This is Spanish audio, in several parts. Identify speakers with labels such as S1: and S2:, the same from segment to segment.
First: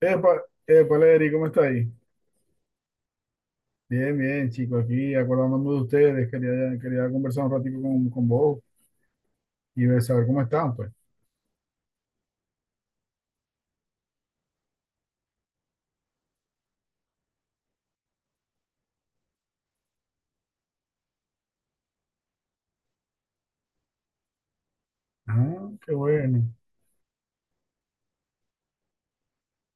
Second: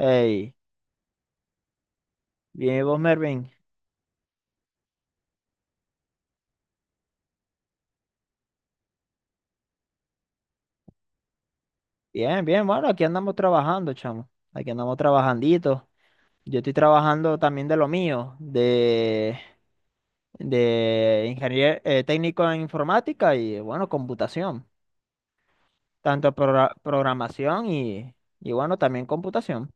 S1: Epa, epa, Leri, ¿cómo está ahí?
S2: bien, ¿y vos, Mervin?
S1: Bien, bien, chicos, aquí acordándome de ustedes, quería conversar un ratito con vos y ver saber cómo están, pues.
S2: Bien, bien, bueno, aquí andamos trabajando, chamo. Aquí andamos trabajandito. Yo estoy trabajando también de lo mío, de ingeniero técnico en informática y, bueno, computación.
S1: Ah, qué
S2: Tanto
S1: bueno,
S2: programación y, bueno, también computación,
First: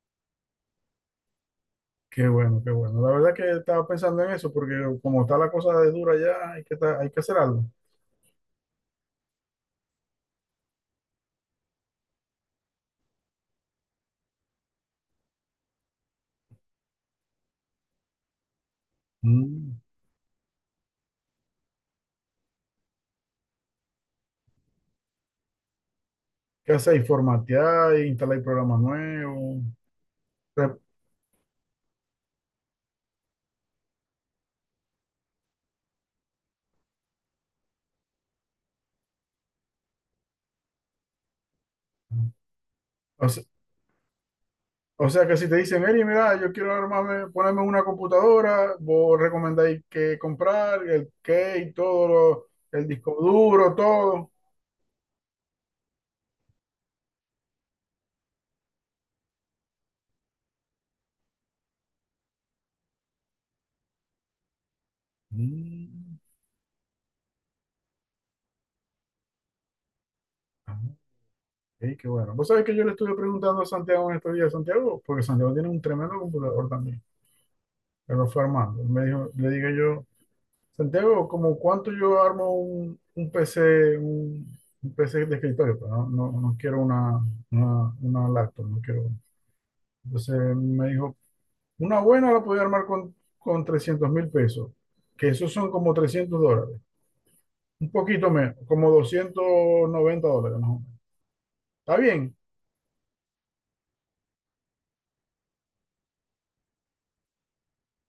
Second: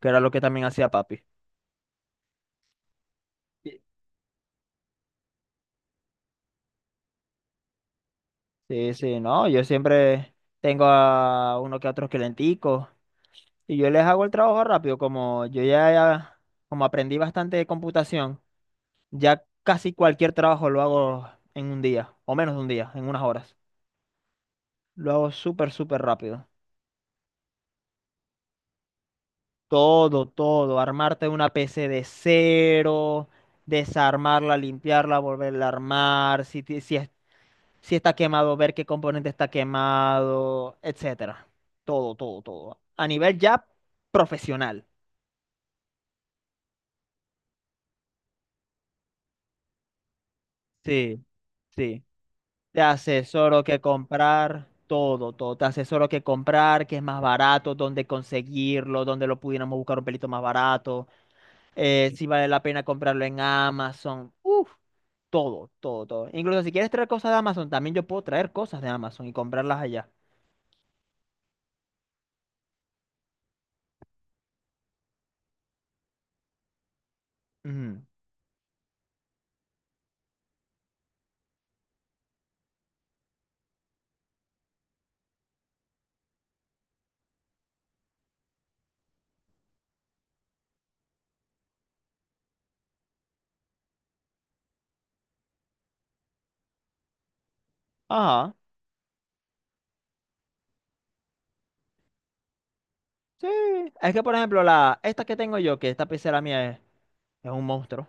S2: que era lo que también hacía papi.
S1: qué bueno, qué bueno. La verdad que
S2: Sí,
S1: estaba pensando en eso, porque como está la cosa de dura ya, hay que hacer algo.
S2: sí, sí, no, yo siempre tengo a uno que otros clienticos y yo les hago el trabajo rápido, como yo ya, como aprendí bastante de computación. Ya
S1: Mm.
S2: casi cualquier trabajo lo hago en un día, o menos de un día, en unas horas. Lo hago súper, súper rápido.
S1: ¿Qué hacéis? Formatear, instalar programas nuevos.
S2: Todo,
S1: Re-
S2: todo. Armarte una PC de cero, desarmarla, limpiarla, volverla a armar. Si, si está quemado, ver qué componente está quemado, etcétera. Todo, todo, todo. A
S1: o
S2: nivel
S1: se-
S2: ya profesional.
S1: O sea que si te dicen, Eri, mira, yo quiero armarme, ponerme una computadora, vos recomendáis qué comprar, el
S2: Sí,
S1: qué y
S2: sí.
S1: todo,
S2: Te
S1: el disco
S2: asesoro
S1: duro,
S2: que
S1: todo.
S2: comprar, todo, todo. Te asesoro que comprar, que es más barato, dónde conseguirlo, dónde lo pudiéramos buscar un pelito más barato, si vale la pena comprarlo en Amazon. Uf, todo, todo,
S1: Mm,
S2: todo. Incluso si quieres traer cosas de Amazon, también yo puedo traer cosas de Amazon y comprarlas allá.
S1: ah, ok, qué bueno. Vos sabés que yo le estuve preguntando a Santiago en estos días, Santiago, porque Santiago tiene un tremendo computador también.
S2: Ujú.
S1: Me lo fue armando. Me dijo, le dije yo, Santiago, ¿como cuánto yo armo un PC, un PC de escritorio? Pero no quiero una, una laptop, no quiero. Entonces me dijo, una buena la podía armar con 300.000 pesos, que esos son como $300, un poquito menos,
S2: Ajá,
S1: como $290 más o menos. ¿Está bien?
S2: sí. Es que, por ejemplo, la, esta que tengo yo, que esta pecera mía es un monstruo,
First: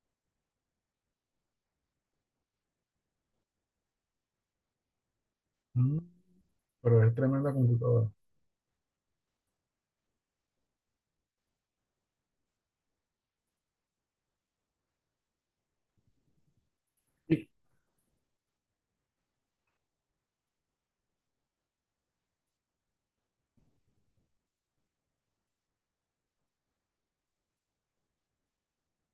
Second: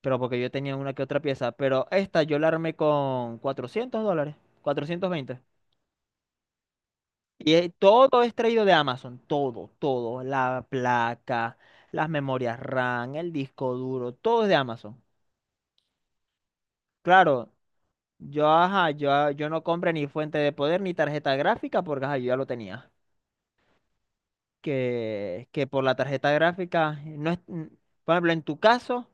S2: pero porque yo tenía una que otra pieza, pero esta yo la armé con $400, 420.
S1: Mm, Pero es tremenda
S2: Y
S1: computadora.
S2: todo es traído de Amazon, todo, todo, la placa, las memorias RAM, el disco duro, todo es de Amazon.
S1: Sí.
S2: Claro, yo, ajá, yo, ah, yo no compré ni fuente de poder ni tarjeta gráfica porque ajá, yo ya lo tenía. Que por la tarjeta gráfica, no es, por ejemplo, en tu caso,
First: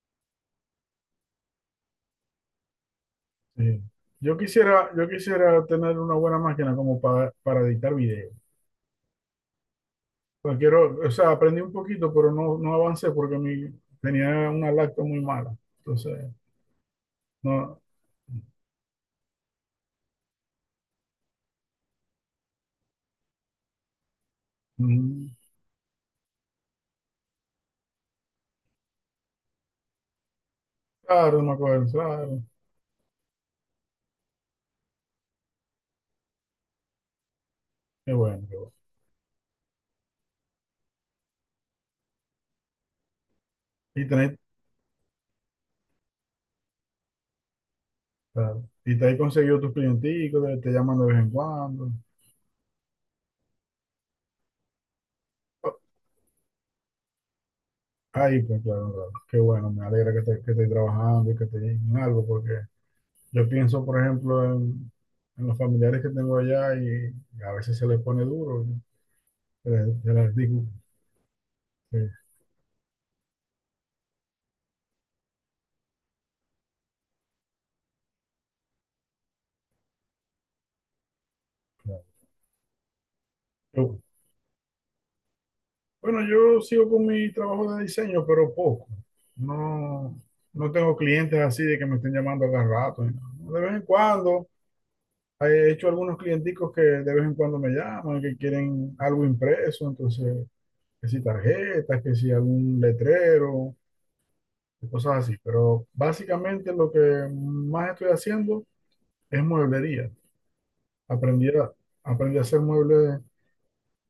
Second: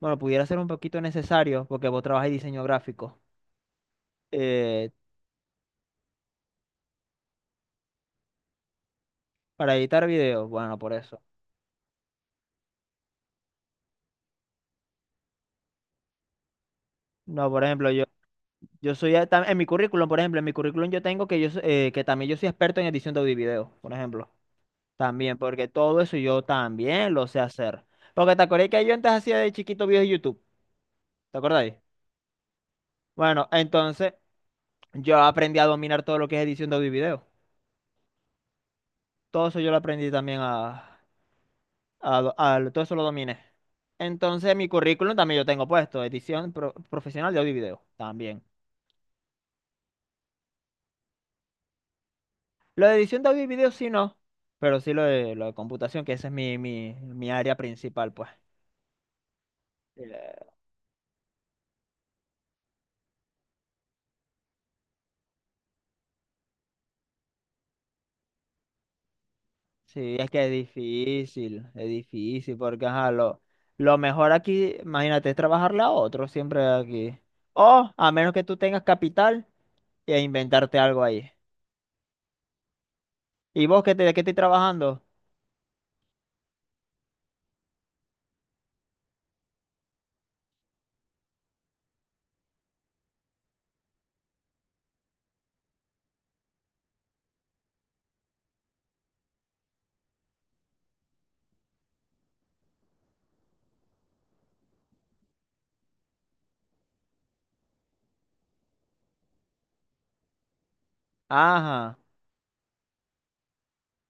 S2: bueno, pudiera ser un poquito necesario porque vos trabajas en diseño gráfico.
S1: Sí. Yo quisiera,
S2: eh,
S1: yo quisiera tener una buena máquina como para editar video.
S2: para editar videos,
S1: Porque
S2: bueno, por
S1: quiero, o
S2: eso.
S1: sea, aprendí un poquito, pero no avancé porque mi, tenía una lacto muy mala. Entonces,
S2: No, por
S1: no,
S2: ejemplo, yo... Yo soy, en mi currículum, por ejemplo, en mi currículum yo tengo que yo, que también yo soy experto en edición de audio y video, por ejemplo.
S1: mm,
S2: También, porque todo eso yo también lo sé hacer. Porque te acordás que yo antes hacía de chiquito videos de YouTube,
S1: claro,
S2: ¿te
S1: no me
S2: acordáis?
S1: acuerdo, claro,
S2: Bueno, entonces yo aprendí a dominar todo lo que es edición de audio y video.
S1: qué bueno, qué bueno.
S2: Todo eso yo lo aprendí también a, todo eso lo dominé.
S1: Y tenéis
S2: Entonces en mi currículum también yo tengo puesto edición profesional de audio y video, también.
S1: claro. Y te has conseguido tus clienticos, te llaman de vez en cuando.
S2: Lo de edición de audio y video sí no, pero sí lo de
S1: Oh,
S2: computación, que esa es mi, mi, mi área principal, pues.
S1: ahí, pues claro, claro. Qué bueno, me alegra que,
S2: Eh,
S1: que estés trabajando y que estés en algo, porque yo pienso, por ejemplo, en los familiares que tengo allá y a veces se les pone duro, ¿no? Se
S2: Sí, es
S1: les
S2: que
S1: digo.
S2: es
S1: Sí,
S2: difícil, porque ajá, lo mejor aquí, imagínate, es trabajarle a otro siempre aquí. O a menos que tú tengas capital e inventarte algo ahí.
S1: claro.
S2: ¿Y vos qué
S1: Yo-
S2: te, de qué estoy trabajando?
S1: bueno, yo sigo con mi trabajo de diseño, pero poco. No, no tengo clientes así de que me estén llamando cada rato, ¿no? De vez en cuando he hecho algunos clienticos que de vez en cuando me llaman, que quieren algo impreso, entonces, que si tarjetas, que si algún letrero, y cosas así. Pero básicamente lo que más estoy haciendo es mueblería. Aprendí a,
S2: Ajá.
S1: aprendí a hacer muebles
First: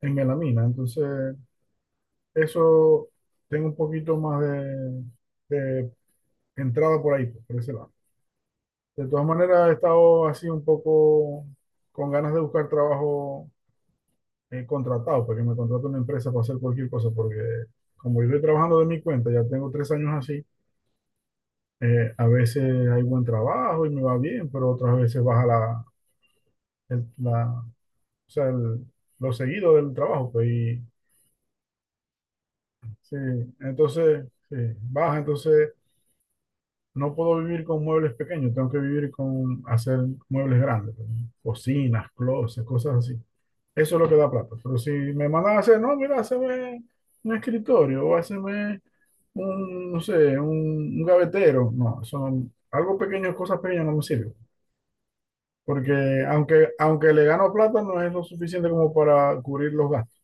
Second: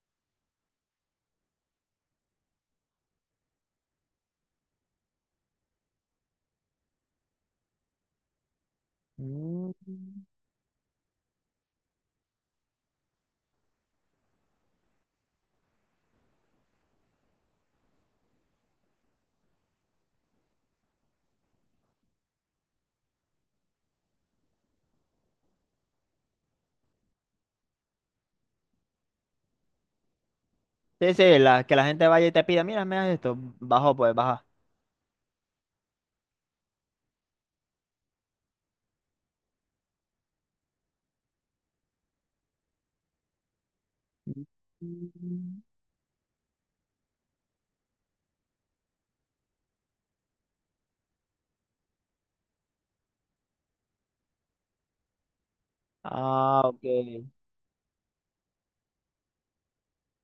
S1: en melamina, entonces eso tengo un poquito más de entrada por ahí, pues, por ese lado. De todas maneras,
S2: Mm.
S1: he estado así un poco con ganas de buscar trabajo contratado, para que me contrate una empresa para hacer cualquier cosa, porque como yo estoy trabajando de mi cuenta, ya tengo 3 años así, a veces hay buen trabajo y me va bien, pero otras veces baja la, o sea, lo seguido del trabajo, pues, y
S2: Sí, sí, la, que la gente vaya y te pida, mira, me das
S1: sí,
S2: esto, bajo pues,
S1: entonces,
S2: baja.
S1: sí, baja, entonces no puedo vivir con muebles pequeños, tengo que vivir con hacer muebles grandes, pues, cocinas, closets, cosas así. Eso es lo que da plata. Pero si me mandan a
S2: Mm.
S1: hacer, no, mira, hazme un escritorio o hazme un, no sé, un gavetero. No, son algo pequeño, cosas pequeñas no me sirven. Porque
S2: Ah,
S1: aunque,
S2: ok.
S1: aunque le gano plata, no es lo suficiente como para cubrir los gastos.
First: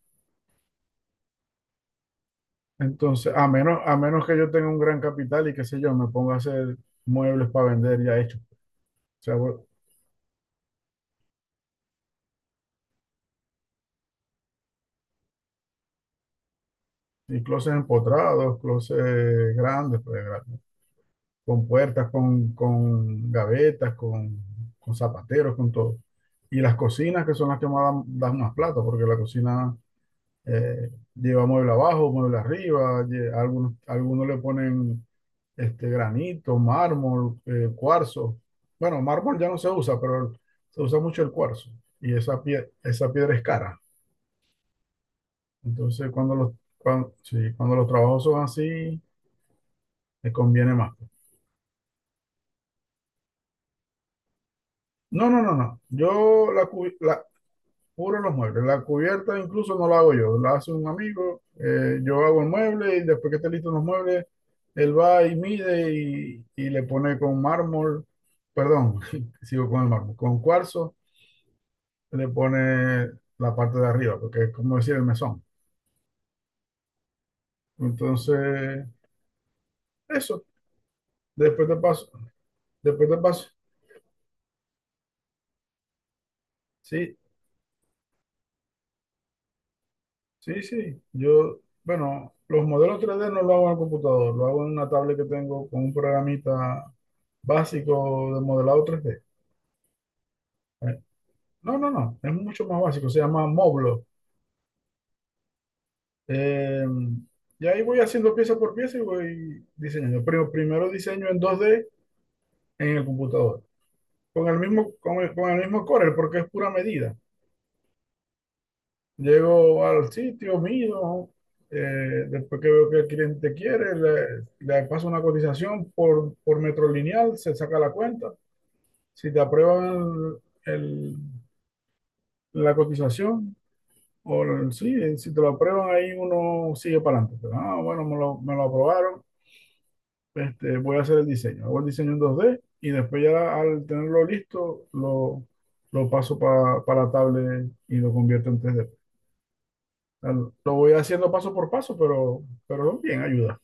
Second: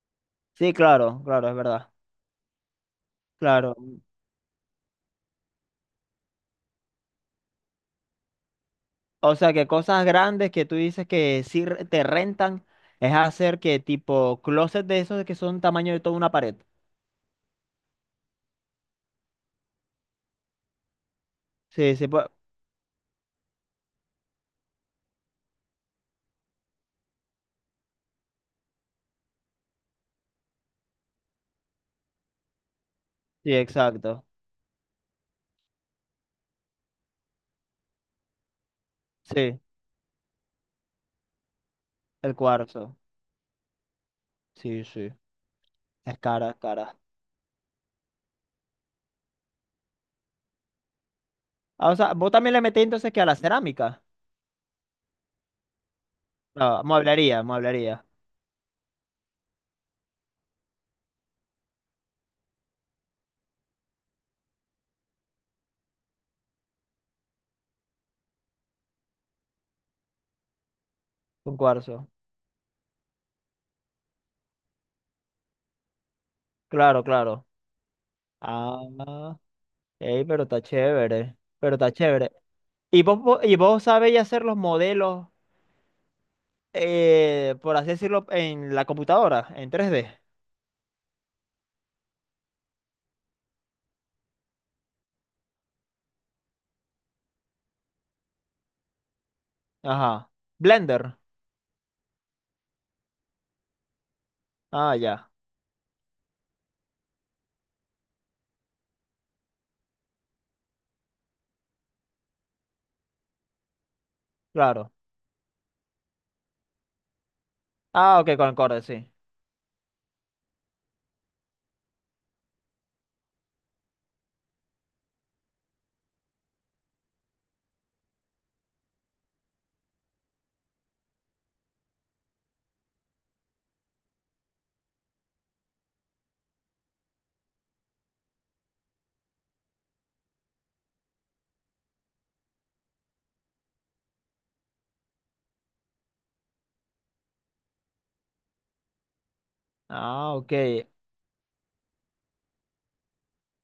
S2: Sí, claro, claro, es verdad.
S1: Entonces,
S2: Claro.
S1: a menos que yo tenga un gran capital y qué sé yo, me ponga a hacer muebles para vender ya hechos. O sea,
S2: O sea,
S1: bu-
S2: que cosas grandes que tú dices que sí te rentan es hacer que tipo closet de esos que son tamaño de toda una pared.
S1: y closets empotrados, closets grandes, pues, con
S2: Sí, sí,
S1: puertas,
S2: pues,
S1: con gavetas, con zapateros, con todo. Y las cocinas, que son las que más dan, dan más plata, porque la cocina lleva mueble abajo, mueble arriba,
S2: sí,
S1: algunos,
S2: exacto.
S1: algunos le ponen este, granito, mármol, cuarzo. Bueno, mármol ya no
S2: Sí,
S1: se usa, pero se usa mucho el cuarzo. Y
S2: el cuarzo.
S1: esa piedra es cara.
S2: Sí, sí.
S1: Entonces,
S2: Es cara, es cara.
S1: cuando los trabajos son así, te conviene más.
S2: Ah, o sea, vos también le metí entonces que a la cerámica.
S1: No, no, no, no. Yo la,
S2: No,
S1: cu- la-
S2: mueblería, mueblería.
S1: puro los muebles. La cubierta incluso no la hago yo, la hace un amigo. Yo hago el mueble y después que esté listo los muebles, él va y mide y le pone con mármol, perdón, sigo con el mármol, con cuarzo,
S2: Un cuarzo.
S1: le pone la parte de arriba, porque es como decir el mesón.
S2: Claro, claro. Ah,
S1: Entonces,
S2: ey, pero
S1: eso.
S2: está chévere.
S1: Después te
S2: Pero está
S1: paso,
S2: chévere. ¿Y
S1: después te
S2: vos, vos-
S1: paso.
S2: y vos sabéis hacer los modelos,
S1: Sí,
S2: por así decirlo, en la computadora, en 3D?
S1: sí. Yo, bueno, los modelos 3D no lo hago en el computador, lo hago en una tablet que tengo con un programita básico de modelado 3D.
S2: Ajá.
S1: Eh,
S2: Blender.
S1: No, no, no, es mucho más básico, se llama Moblo.
S2: Ah, ya.
S1: Eh, y ahí voy haciendo pieza por pieza y voy diseñando. Pero primero diseño en 2D en el computador,
S2: Claro.
S1: con el mismo Corel, porque es pura medida.
S2: Ah, ok, con el Corel, sí.
S1: Llego al sitio, mido, después que veo que el cliente quiere, le paso una cotización por metro lineal, se saca la cuenta. Si te aprueban el- la cotización, sí, si te lo aprueban ahí, uno sigue para adelante. Pero, ah, bueno, me lo aprobaron. Este, voy a hacer el diseño. Hago el diseño en 2D y después ya al tenerlo listo, lo paso para tablet y lo convierto en 3D.
S2: Ah,
S1: Lo
S2: ok.
S1: voy haciendo paso por paso, pero bien, ayuda.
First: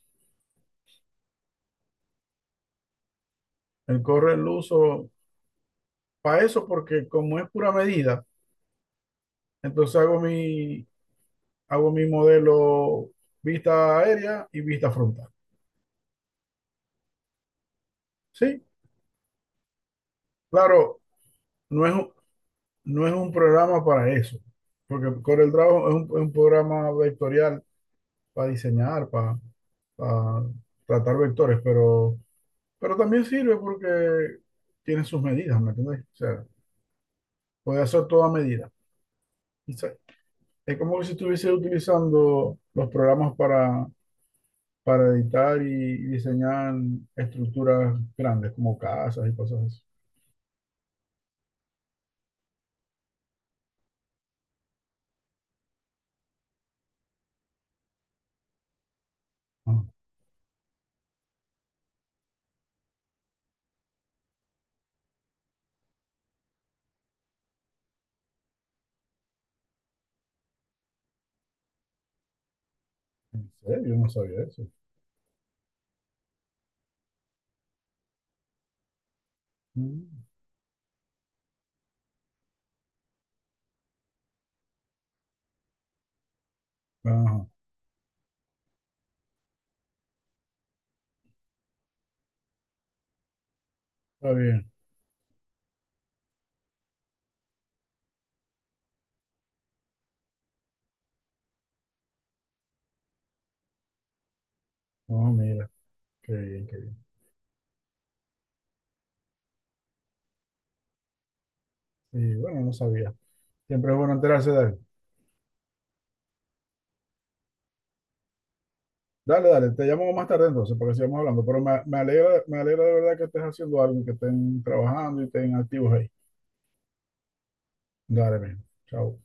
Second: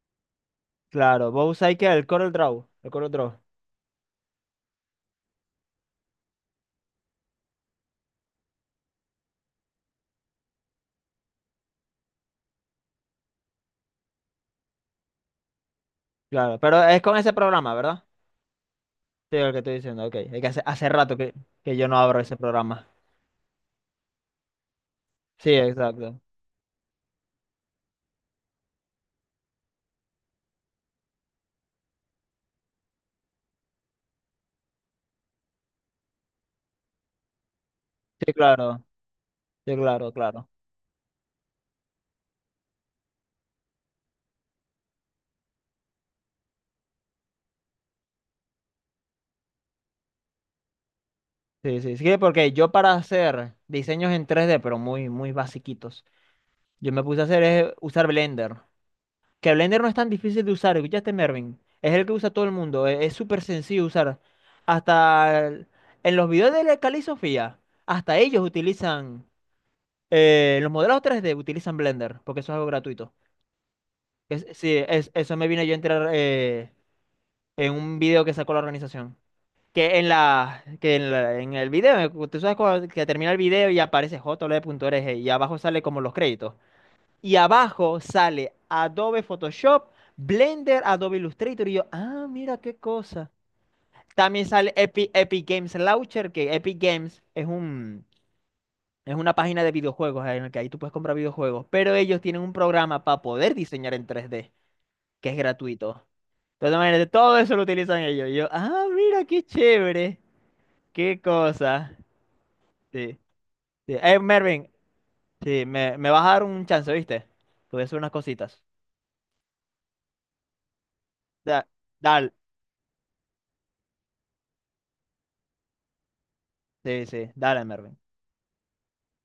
S2: Claro. Vos usáis que el Corel Draw. El Corel Draw.
S1: El corre lo uso para eso porque como es pura medida, entonces hago mi modelo vista aérea y vista frontal.
S2: Claro. Pero es con ese programa, ¿verdad?
S1: Sí,
S2: Sí, el que estoy diciendo. Ok. Es que hace, hace
S1: claro,
S2: rato que
S1: no
S2: yo
S1: es,
S2: no abro ese programa.
S1: no es un programa para eso, porque
S2: Sí,
S1: CorelDRAW es
S2: exacto.
S1: un programa vectorial para diseñar, para tratar vectores, pero también sirve porque tiene sus medidas, ¿me entiendes? O sea, puede hacer toda
S2: Sí,
S1: medida.
S2: claro.
S1: O
S2: Sí,
S1: sea,
S2: claro, claro.
S1: es como si estuviese utilizando los programas para editar y diseñar estructuras grandes, como casas y cosas así.
S2: Sí, sí. Sí, porque yo para hacer diseños en 3D pero muy, muy basiquitos, yo me puse a hacer es usar Blender. Que Blender
S1: Ah,
S2: no es tan difícil de usar, ¿escuchaste, Mervin? Es el que usa todo el mundo, es súper sencillo de usar. Hasta el- en los videos de la Cali Sofía, hasta ellos utilizan, los modelos 3D utilizan Blender, porque eso es algo gratuito.
S1: ¿en serio? Yo no sabía eso.
S2: Sí, eso me vine yo a enterar en un video que sacó la organización.
S1: Mm.
S2: En el video, tú sabes que termina el video y aparece j l e punto Org y abajo sale como los créditos. Y
S1: Ajá,
S2: abajo sale Adobe Photoshop, Blender, Adobe Illustrator. Y yo, ah, mira qué cosa.
S1: está
S2: También
S1: bien.
S2: sale Epic, Games Launcher, que Epic Games es un, es una página de videojuegos en la que ahí tú puedes comprar videojuegos. Pero ellos tienen un programa para poder diseñar en 3D
S1: No,
S2: que es
S1: mira,
S2: gratuito.
S1: qué bien,
S2: Entonces,
S1: qué
S2: imagínate, todo eso lo utilizan ellos. Y yo, ah, mira qué chévere. Qué cosa.
S1: y bueno, no sabía.
S2: Sí,
S1: Siempre
S2: sí.
S1: es bueno enterarse de
S2: Mervin,
S1: él.
S2: sí, me vas a dar un chance, ¿viste? Te voy a hacer unas cositas.
S1: Dale, dale, te llamo más tarde entonces para que sigamos hablando. Pero
S2: Da- dale.
S1: me alegra de verdad que estés haciendo algo y que estén trabajando y estén activos ahí.
S2: Sí, sí, dale, Mervin.
S1: Dale, bien. Chao.